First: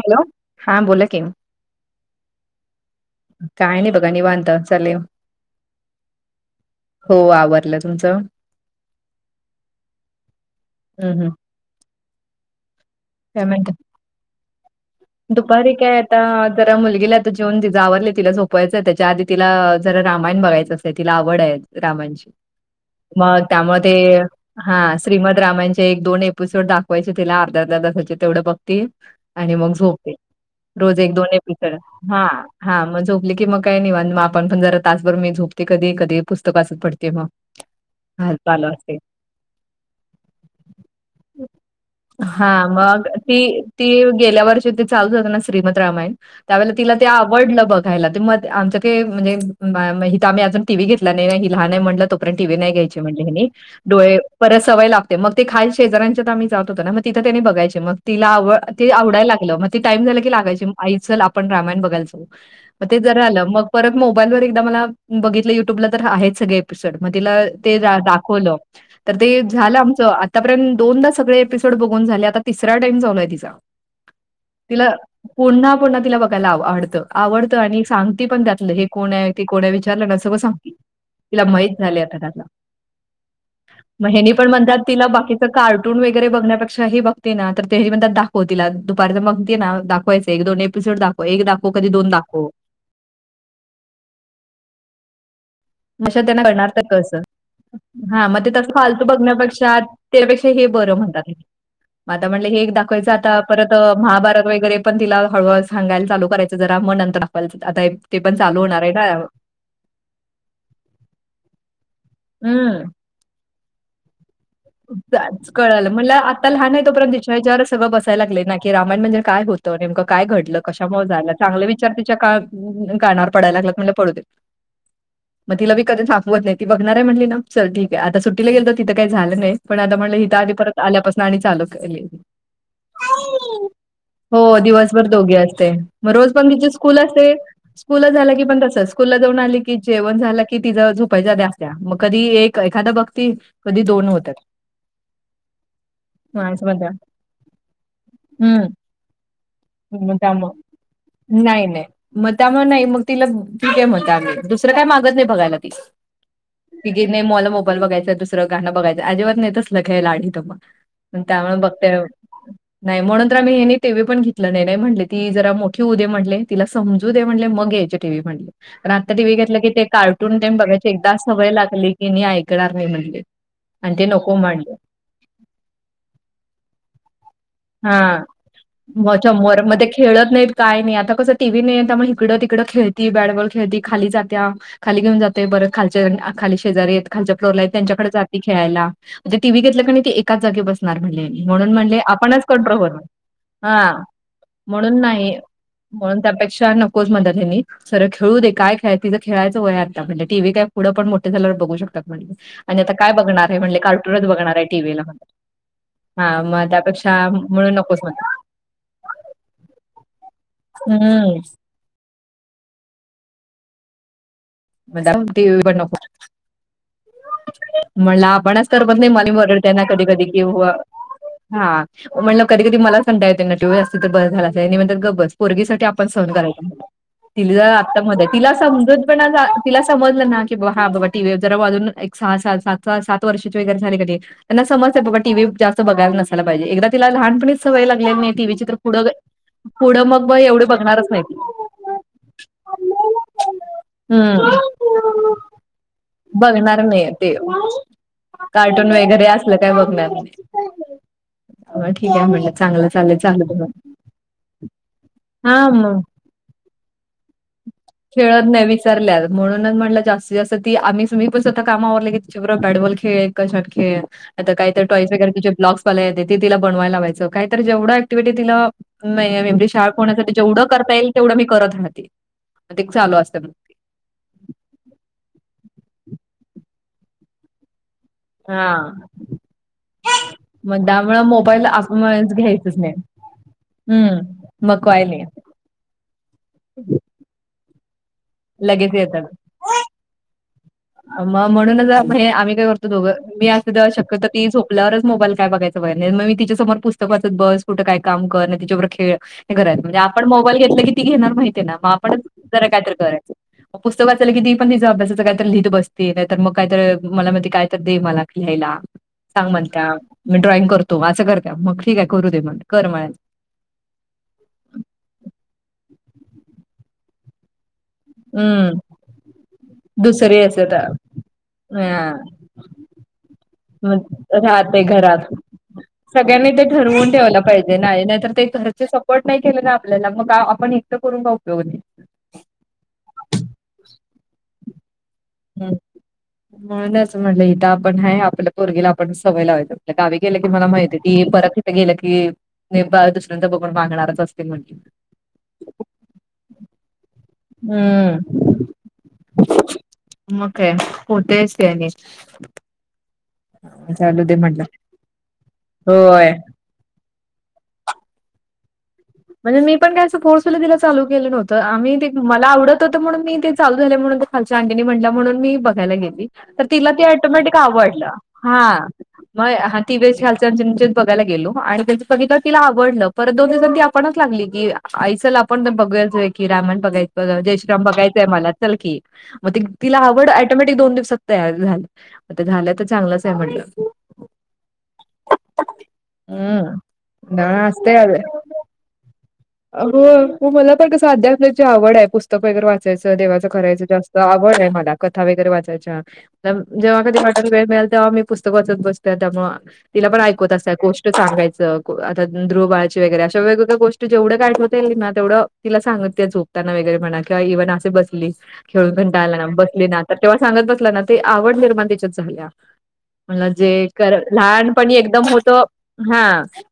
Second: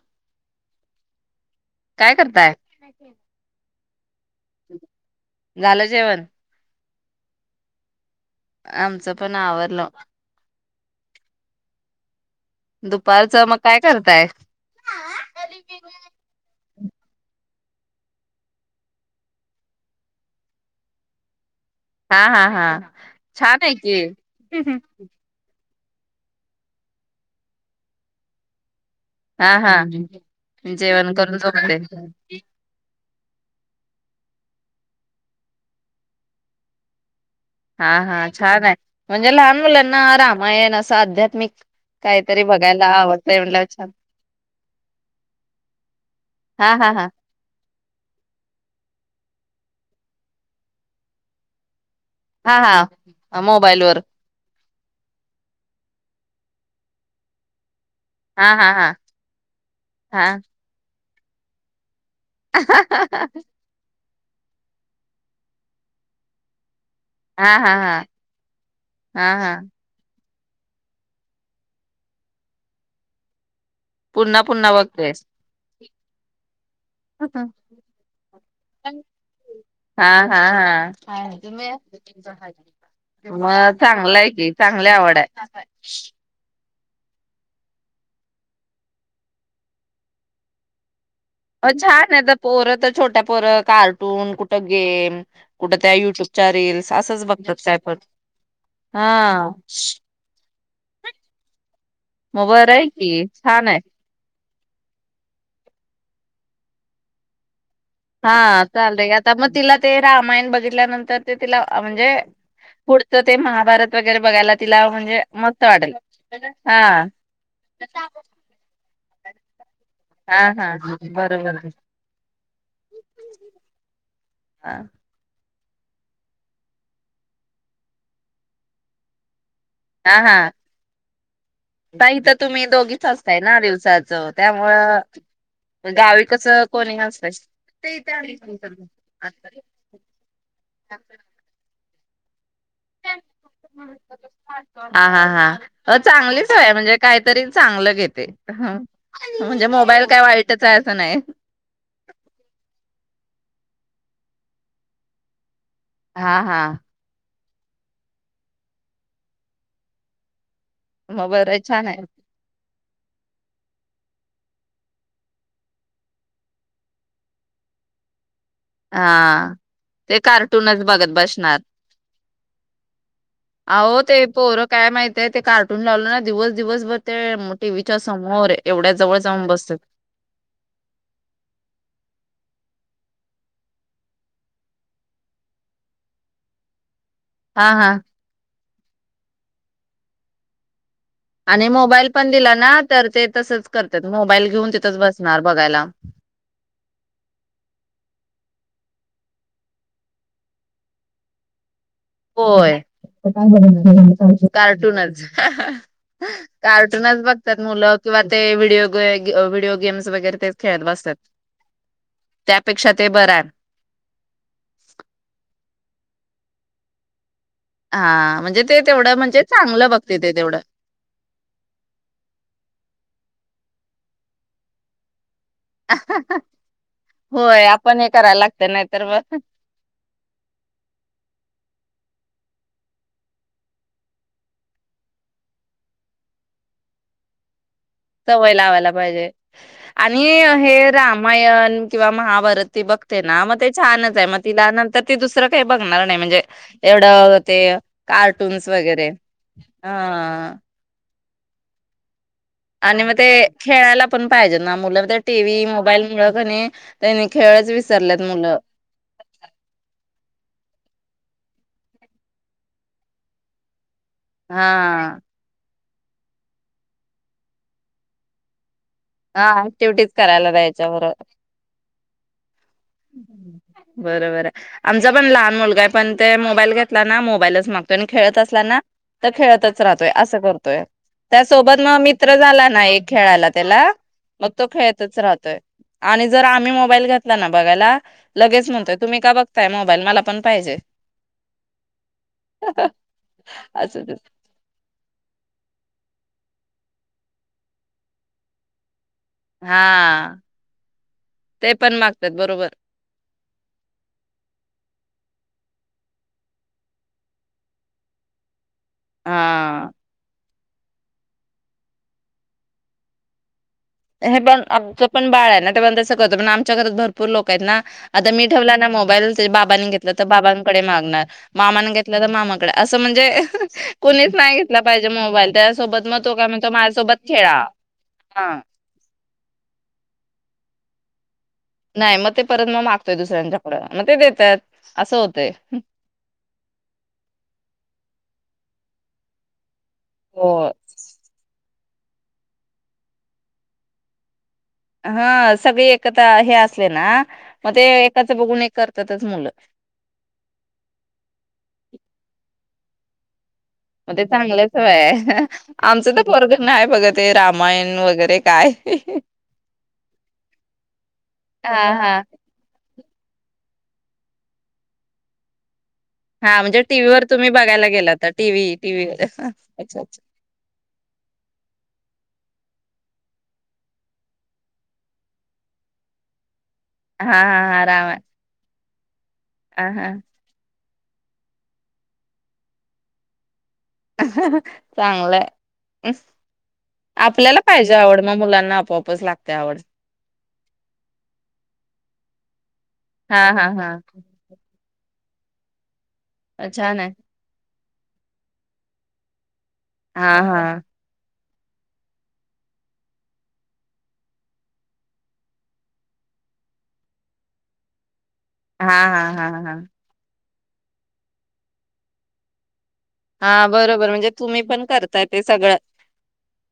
Hello, हा बोला कि. काय करताय? काय नाही बघा निवांत -चाललंय. झालं जेवण? हो, आवरलं तुमचं? आमचं पण आवरलं. हं हं. दुपारच मग काय करताय? दुपारी काय आता जरा मुलगी ला.. तिला आवरलं तिला झोपायचं आहे, त्याच्या आधी तिला जरा रामायण बघायचं असतं तिला आवड आहे. हा रामांची, हा हा मग छान आहे त्यामुळे ते की. हां श्रीमद् रामांची.. एक दोन एपिसोड दाखवायचे तिला अर्ध्या तासाचे तेवढं बघती - हा आणि मग हा झोप- रोज जेवण एक दोन करून एपिसोड. झोपते. हा- हा -मग झोप- लीकी, मग काय? निवांत मग आपण पण जरा तासभर मी झोपते कधी कधी पुस्तक वाचत पडते मग. हा हा, छान चालू आहे असते म्हणजे लहान मुलांना रामायण असं अध्यात्मिक काहीतरी हां, बघायला मग आवडतंय म्हणल्यावर छान- लावल होत ना फ्री मध्ये रामायण, त्यावेळेला हा हा तिला ते हा आवडलं- बघायला तर मग आमचं ते म्हणजे म इथे आम्ही अजून टीव्ही घेतला नाही ना ती लहान आहे म्हणल्यावर - तोपर्यंत टीव्ही नाही हा घ्यायची म्हटलं मी हा नी मोबाईल वर डोळे परस- सवय लागते मग ते खाल शेजऱ्यांच्या ईथ आम्ही जात होतो ना? मग तिथं त्यांनी बघायचे मग- तिला आव हा हा ती हा आवडायला लागलं मग- टाईम झाला हा की लागायची माग. आई चल आपण रामायण बघायला मग ते तर झालं मग परत मोबाईल वर एकदा मला बघितलं युट्यूबला तर आहेत सगळे. मग तिला हा हा ते हा दाखवलं तर हा ते हा झालं आमच आत्तापर्यंत दोनदा सगळे एपिसोड बघून झाले आता तिसरा टाइम चालू आहे तिचा. पुन्हा पुन्हा तिला बघतेस. पुन्हा पुन्हा तिला बघायला आव आवड आवडत आणि सांगतीपण त्यातलं हे कोण आहे ते कोण आहे हा विचारलं ना सगळं हा सांगती. हा. तिला माहित झाले आता त्यातल. मग मग चांगलंय ह्यांनी पण की म्हणतात चांगली तिला आवड बाकीच आहे. कार्टून वगैरे बघण्यापरी त हि बघते ना तर हे म्हणतात, दाखव तिला दुपारण मग- दाखवायच एक-दोन एपिसोड दाख अ छान आहे तर पोरं तर छोट्या पोरं कार्टून कुठं गेम कुठं त्या अशा त्यांना युट्यूबच्या करणार तर रील्स कसं असंच बघतात काय पण हा मग ते तस फालतू हा. बघण्यापेक्षा त्यापेक्षा हे बरं म्हणतात आता मग म्हणलं हे बरं एक आहे दाखवायचं की आता छान परत आहे महाभारत व- वगैर पण ति हळूहळू सांगायला चालू करायचं जरा मग नंतर आपण- हा चालतंय आता म तिला ते रामायण बघितल्यानंतर ते तिला आवड म्हणजे पुढचं ते महा भारत वगैरे बघायला. तिला म्हणजे मस्त कळाल वाटेल. म्हणलं आता लहान आहे हा. तोपर्यंत तिच्या याच्यावरछ सगळं बसायला लागले ना की रामायण म्हणजे काय होत? नेमकं काय हा घडलं हा कशामुळे झाला बरोबर चांगले विचार तिच्या कान कानावर पडायला लागलेत म्हणलं पडू दे. हा. मग तिला मी की थांबवत नाही. ती बघणार आहे म्हटली ना चल ठीक आहे आता सुट्टी गेलतो तिथे तर काही झालं नाही. पण आता हा म्हणलं हा इथं आली परत आल्यापासून आणि परत चालू करेल ही. ताई तर तुम्ही दोघीच असताय ना दिवसाचं हो त्यामुळं दिवसभर दोघी असताय, मग गावी रोज पण कसं तीची कोणी स्कूल नसतंय असते. स्कूलला झाली का पण तसंच, स्कूलला जाऊन आली की जेवण झालं की तिला झोपायचं असतं मग कधी एक. एखादा बघती कधी दोन होतात. हा हा हा चांगली मग असं सवय म्हणत्या म्हणजे काहीतरी चांगलं घेते. हम्म म्हणजे मोबाईल मग काय वाईटच आहे असं त्यामुळं नाही नाही, मग त्यामुळं नाही मग तिला ठीक आहे म्हणतोय, आम्ही दुसरं कायं मागत नाही बघायला. हा हा ती घेत नाही मला मोबा- -ईल बघायंच दुसरं गाण बघायच अजिबात नाही तसलं काही लाड इथं मग. मोबाईल त्यामुळे रे छान बघते. आहे नाही म्हणून तर आम्ही ह्येनी टीव्ही पण घेत- -ली नाही म्हटले ती जरा मोठी होऊ दे म्हटले तिला समजू दे म्हणले मग घायची टी व्ही म्हणले. पण आत्ता टीव्ही हा घेतलं की ते कार्टून ते कार्टूनच बघायचे बघत एकदा सवय बसणार लागली कीणी ऐ- कणार नाही म्हणले. अहो ते पोरं काय माहिताय ते कार्टून लावलं ना दिवस दिवसभर र ते टीव्हीच्या हा. समोर एवढ्या जवळ मग जाऊन समोर बसतात मग ते खेळत नाहीत काय नाही आता कसं टी व्ही नाही त्यामुळे हिकडं तिकडं खे ती बॅटबॉल खेळती खाली जात्या खाली घेऊन जातोय बरं खालच्या अन् अ खाली शेजारी आहेत. खालच्या फ्लोरला आहे हा हा त्यांच्याकडे जाती. खेळायला मग टीव्ही घेतलं कि ते एकाच जागी बस आणि मोबाईल पण दिला ना तर ते तसंच ह करतात मोबाईल घेऊन तिथंच म्हणून नाही, बसणार बघायला. म्हणून त्यापेक्षा नकोचं म्हणत्यात ह्यांनी सरळ खे ऊ दे काय खेळं तिजं खेळायचं वय आहे आता म्हणजे टी व्ही काय पुढं पण मोठे झाल्यावर बघू शकत्यात. होय बघणार आहे टीव्हीला कार्टूनच म्हणले हा मग त्यापेक्षा कार्टूनच बघतात म्हणून मुलं नकोच किंवा ते म्हणले. व्हिडीओ विडिओ गेम्स वगैरे तेच खेळत बसतात. हम्म त्यापेक्षा ते बरांय. मग त्यांना टी व्ही पण नको. म्हणलं हा म्हणजे आपणच ते करमत नाही तेवढं मधी म्हणजे ओरडते त्यांना चांगलं कधी बघते कधी ते कि तेवढं. व हा म्हणलं कधी कधी मलाच कंटाळा येतोय. टी व्ही असती तर बरं झाल असतं हयांनी म्हणतात गप बस. पोरगीसाठी आपण सहन करायचं. तिला होय आपण आता हे महत्व आहे करायला तिला लागतं नाही तर समजूतपणा मग तिला समजलं ना की हा बाबा टी व्ही जरा वाजून सहा स सात स सात वर्षाचे वगैरे झाले कणी त्यांना समजते बाबा टी व्ही जास्त बघायला नसायला पाहिजे एकदा तिला लहानपणी सवय लावायला पाहिजे पुढं आणि मग एवढे हे बघणारच नाही ती रामायण किंवा महाभारत ती बघते ना मग ते छान मग हम्म तिला नंतर ते दुसरं काही बघणार नाही म्हणजे बघणार नाही एवढं ते कार्टून्स वगैरे हं. व ठीक आहे म्हणलं. चांगलं आणि म चाललंय ते चालू दे मग. खेळायला पण पाहिजे ना मुलं ते हा टीव्ही मग मोबाईल मुळ कनी त्यांनी खेळच विसरलेत खेळत मुलं नाही विसरल्यात म्हणूनच म्हटलं जास्तीत जास्त ती आमी तु मी पण स्वतः काम आवरले की तिच्या बरो बॅटबॉल खेळ कशात खेळ आता हा काही तर पाहिजे कारण तिच्या ब्लाऊस पला येते ती तिला बनवायला लावायचं काहीतरी जेव्हढ ऐक्टिविटी तिला हा नाही [unintelligible] शाळा ऍक्टिव्हटीज कोणासाठी करायला जेवढं द्यायच्या करता बरोबर येईल तेवढं मी करत राहते. मग ते चालू असतं मग. बरोबर आहे आमचा पण लहान मुलगा नाही पण ते मोबाईल घेतला ना मोबाईलच माग त्यानी खेळत असला हा ना तर खेळतच राहतोय असं करतोय मग त्यामुळे मोबाईल त्यासोबत ना मग आपणच मित्र झाला घ्यायचंच ना नाही. एक खेळायला त्याला मग तो हम्म काय खेळतच नाही राहतोय आणि जर आम्ही मोबाईल घेतला ना बघायला- लगेच म्हणतोय तुम्ही का बघताय मोबाईल? मला पण पाहिजे. म म्हणूनच आम्ही, आम्ही काय करतो दोघं ती असते तेव्हा, असं शक्यतो ती झोपल्यावरच मोबाईल काय बघायचं बघाय- हे म मी तिच्यासमोर पुस्तक वाचत बस, कुठं काय काम कर न तिच्याबरोबर खेळ- [unintelligible] म्हणजे आपण हा मोबाईल घेतलं की ती घेणार माहिती आहे ते ना मग पण आपणच मागतात जरा बरोबर कायतरी करायचं. अहो पुस्तक वाचयल घेती पण मी पण तीच अभ्यासाच काय. - लिहित बसते, नाहीतर मग काहीत मला म्हणते काय तर दे मला लिहायला. सांग म्हण हा का [unintelligible] ड्रॉइंग करतो [unintelligible] मग ठीक आहे करू दे म्हण कर म्हणायचं. [unintelligible] आमचं पण बाळ आह [unintelligible] कज पण आमच्या घरात भरपूर लोक आहेत ना आता मी ठेवला हम्म ना मोबाईल त्याच्या बाबांनी घेतला तर दुसरी असतात बाबांकडे मागणार मामाने हां घेतलं तर मामाकडे अस त म्हणजे कोणीच नाही घेतला राहते पाहिजे घरात. मोबाईल त्यासोबत मग तो काय सगळ्यांनी ते म्हणतो ठरवून माझ्यासोबत ठेवायला खेळा पाहिजे नाही नाहीतर ते हा [unintelligible] पोर्ट नाही केलं ना आपल्याला मग काय आपण एकटं पडून राहातोय - नाही मग ते परत मग मागतोय दुसऱ्यांच्याकडं मग ते देतात. असं होतंय हम्म- म्हणूनच म्हटलं इथं आपण हाये आपलं- पोरगीला आपण सवय लावय गावी गेल्या की हो मला माहितीय ती परत - गेलं की नेपाळ दुसऱ्यांदा बघून बांगणार च असतील म्हटली. हा -सगळे एकत्र हे असले ना- मग ते एकाच बघून हम्म- एक करतातच मुलं मग काय? होतयच ते आणि- मग चालू ते दे म्हटलं चांगल्या सवयी आहेत. आमच तर होय पोरग नाही बगत. ते रामायण वगैरे काय. म्हणजे मी पण काय फोर्सली तिला चालू केलं नव्हतं. हा आम्ही ते हा मला आवडत होत. म्हणून मी ते चालू झाले म्हणून ते खालच्या अंटीनी म्हटल्या म्हणून मी बघायला गेले. हा त म्हणजे तीला ते टीव्हीवर तुम्ही ऑटोमॅटिक बघायला गेला आवडलं. होता टीव्ही हं टीव्हीवर - म [unintelligible] अच्छा अच्छा आवडल. परत दोघी दोघी [unintelligible] आपणच लागली की आई चल आपण बघूया कि रामायण. हा बघायचं जय हा श्री राम हा रामा बघायचंय मला. चल की. मग हा तिला हा आवड ऑटोमॅटिक दोन दिवस - - तयार झाल आता झालंच आहे तर चांगलंच आहे म्हटलं. चांगलंय हम्म आपल्याला पाहिजे आवड म मुलांना आपोआप [unintelligible] आहो. हो मला पण कस आध्याय [unintelligible] वाचण्याची आवड आहे. पुस्तक वगैरे वाच - - [unintelligible] हा देवाचं हा करायचं हा जास्त आवड हे मला. कथा वगैरे वाचायच्या. [unintelligible] छान जेव्हा आहे कधी वाटल वेळ मिळेल - - तेव्हा मी पुस्तक वाचत बसत्या त्यामुळे तिला पण हा ऐकवत हा असाय गोष्ट सांगाय च कू आता दंद्रू बाळाची वगैरे अशा वेगवेगळ्या गोष् - - त जेवढं काय एकवता [unintelligible] येईल ना तेवढं तिला सांगते झोपतांना वगैरे म्हणा किंवा इव्हन अस बसली. खेळून हा हा कंटाळा आला हा हा बसलीना तेव्हाच सांगत बसला ना ते आवड निर्माण त्याच्यात झाल्या. म्हणल हा जे बरोबर कर म्हणजे तुम्ही पण लहानपणी करताय एकदम ते होत सगळं हा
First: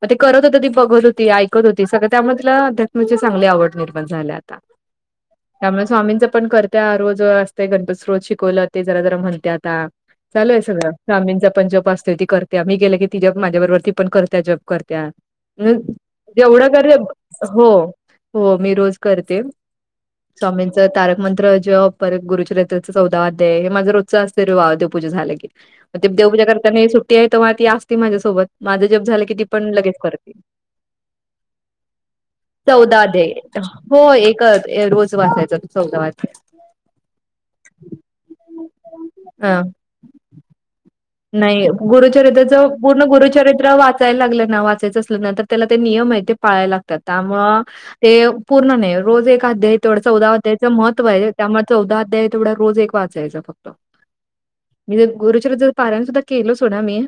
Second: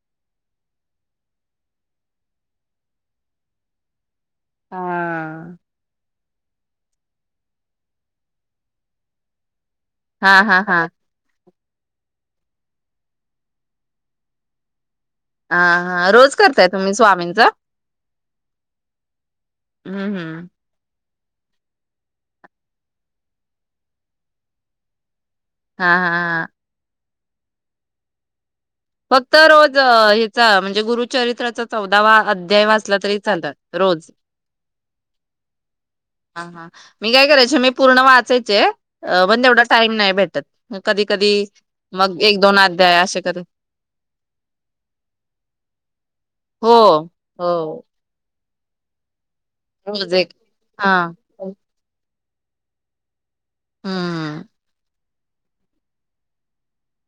मग ते करत होत ती बघत होती ऐैक हो सगळ त्यामधला अध्यात्माची चांगली आवड निर्माण झाल्यात. हा त्यामुळे स्वामींच पण करत्या रोज असते गणपतीस्रोत शिकवलं ते जरा जरा म्हणतात. हा चालू हा आहे हा सगळं स्वामीं जप पण जप असते ती करात्या मी गेले की ती जप माझ्याबरोबर ती पण करत्या जप कर त्या हा अ हा रोज करताय जेवढं कर तुम्ही [unintelligible] स्वामींच हो. हो मी रोज करते. हम्म हम्म स्वामींचं तारक मंत्र जेप परत गुरुचरित्रच चौदा आध्याय हे माझं रोजचा असीर्रवा देव पूजा झालं की. हा म [unintelligible] ग ते हा देवजा हा करता सुट ते तव्हा ती असती माझ्यासोबत. माझं जप झालं की फक्त ती पण रोज अ लगेच करते. हीचा म्हणजे गुरुचरित्राचा चौ तवा अध्याय वाचलं चौदा तरी अध्याय चालत, रोज हो एकच रोज वाचायचा तो चौदावा अध्याय. हा हा मी काय कराचे पूर्ण वाचायचे पण अ तेवढेच टाईम नाही भेटत क नाही गुरुचरित्रच पूर्ण असे कर गुरुचरित्र वाच [unintelligible] चायला लागलं ना वाचायचं असलं ना, त त्याला ते नियम हाय ते पाळायला हो लागत्यात हो त्यामुळे ते. पूर्ण नाही रोज एक. आध्याय तेवढ रोज चौदा एक अध्याय च हा महत्व हे त्यामुळे चौदा अध्याय. तेवढा रोज एक वाचायचं फ फक्त. हम्म [unintelligible] गुरुचरि पारायण सुद्धा केलं सोडा मी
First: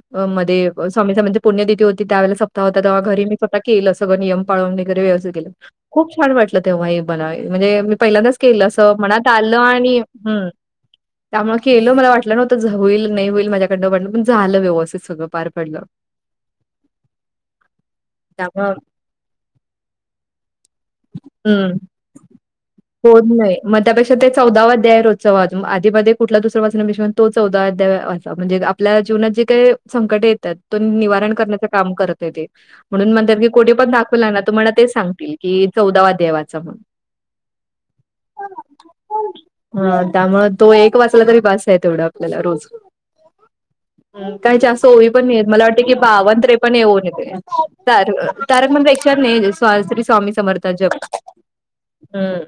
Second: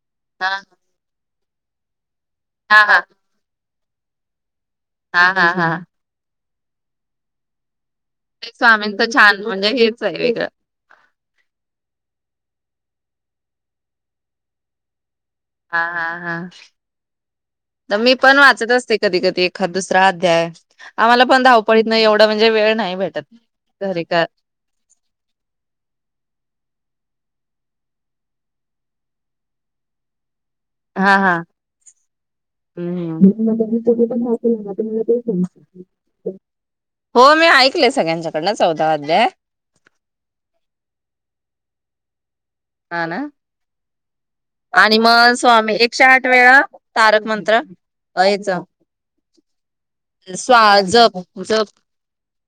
हा मध्ये स्वामीचा म्हणजे पुण्यतिथी हो ती त्यावेला सप्ता होता हा तवा हा घरी मी स्व केल सगं नियम पाळून वगैरे हा व्यवस्थित हा केलं. हा खूप छान वाट तेव्हा [unintelligible] म्हणजे पहिल्यांदाच ते केलं अस, स्वामींच मनात छान आलं म्हणजे आणि हेच आहे वेगळं हम् त्यामुळे केलं. मला वाटलं नव्हतं, झ होईल न होईल. माझ्याकडंन, पण झालं व्यवस्थित सगळ. हा हा हा. तर मी पण वाचत त्यामुळं असते, कधी कधी एखाद दुसरा अध्याय, आम्हाला पण धाव हं. पळीत नाही एवढा म्हणजे वेळ नाही होत भेटत, नाही. मग घरी त्यापेक्षा का ते अध्याय रोजचा वाचून आधीमध्ये [unintelligible] तो चौदावा अध्याय वाच म्हणजे आपल्या जीवनात जे काय संकट येत त्यातून हा निवारण हा करण्याच काम करत ते. म्हणून हम्म म्हणतात की, कोठे पण दाखवला ना तरी तुम्हाला तेच सांगतील कि, चौदावा अध्याय वाचा मनून हो मी ऐकले सगळ्यांच्याकडनं चौदा अध्याय त्यामुळे तो एक वाचला तरी बासय तेवढ. मला रोज हा ना काही जास्त आणि ओवी पण मग नाही मला स्वामी वाटत कि एकशे आठ बावन्र वेळा त्रेपन्न ओवी तारक मंत्र अ [unintelligible] याच तारक मंत्र एकशे आठ वेळा नाही श्री स्वामी स्वा समर्थ जप, जप हम्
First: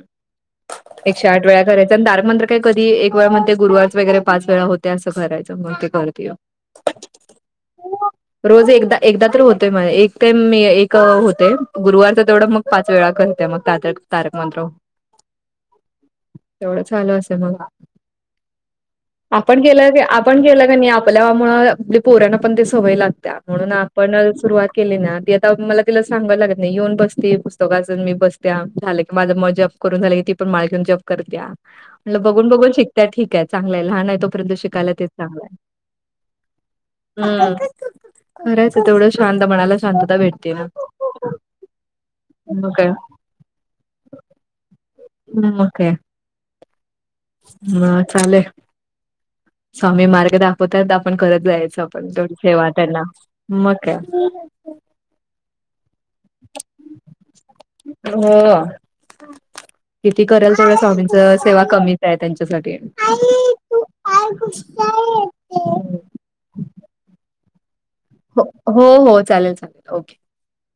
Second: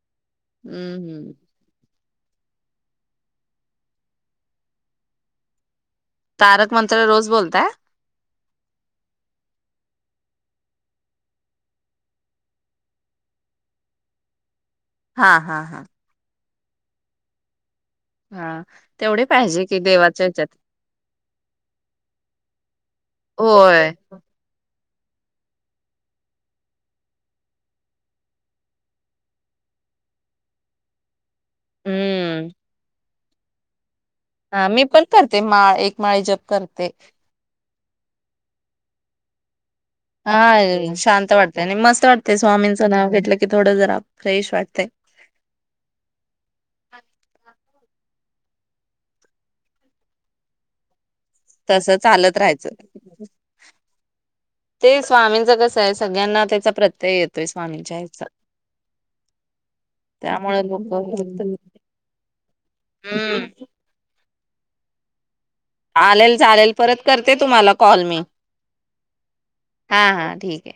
एकशे हम्म आठ वेळा कराय पण तारक मंत्र काय कधी एक वेळा म्हणते गुरुवारच वगैरे पाच वेळा होत असं करायचं. [unintelligible] तारक मंत्र रोज बोलताय [unintelligible] रोज एकदा, एकदा तर होतय माये ए ते मी एक होते, गुरुवारच तेवढं मग पाच वेळा करते मग तातक तारक तारक मंत्र. हा हा हा तेवढं चालू असेल मग, हा तेवढे आपण पाहिजे कि, केलं की देवाच्या आपण ह्याच्यात केलं का नाही आपल्यामुळं, आपली पोऱ्यांना पण ते सवय लागत्या म्हणून होय आपण सुरुवात, केली ना ती आता मला तिला सांगायला लागत नाही. येऊन बसते पुस्तक वाचत, मी बसत्या झालं की माझ मग जप करून झालं की ती पण माळ घेवून जप कर- त्या म्हणलं हम्म बघून बघून शिकत ठीकाय चांगलंय लहानय तोपर्यत शिकायल्याते, ते माळ, एक माळी जप करते. [inaudible] करायच तेवढं शांत मनाला, शांतता भेटते ना. हा शांत वाटतय आणि मस्त वाटतेय मग काय स्वामींचं नाव घेतलं की थोडं जरा फ्रेश वाटतंय. ह मग काय, ह. चालू आहे स्वामी मार्ग दाखवता येत. आपण करत जायचं तस आपण तेव्हडी चालत सेवा राहायचं त्यांना मग काय. ते स्वामींच कसं आहे सगळ्यांना त्याचा प्रत्यय येतोय स्वामींच्या ह्याचा हो किती करेल त्यामुळे तेवढं लोक स्वामींच सेवा कमीच आहे त्यांच्यासाठी. [inaudible] हम्म चालेल चालेल परत करते तुम्हाला कॉल मी. हो हो हो चालेल चालेल हा ओके. हा ठीक आहे.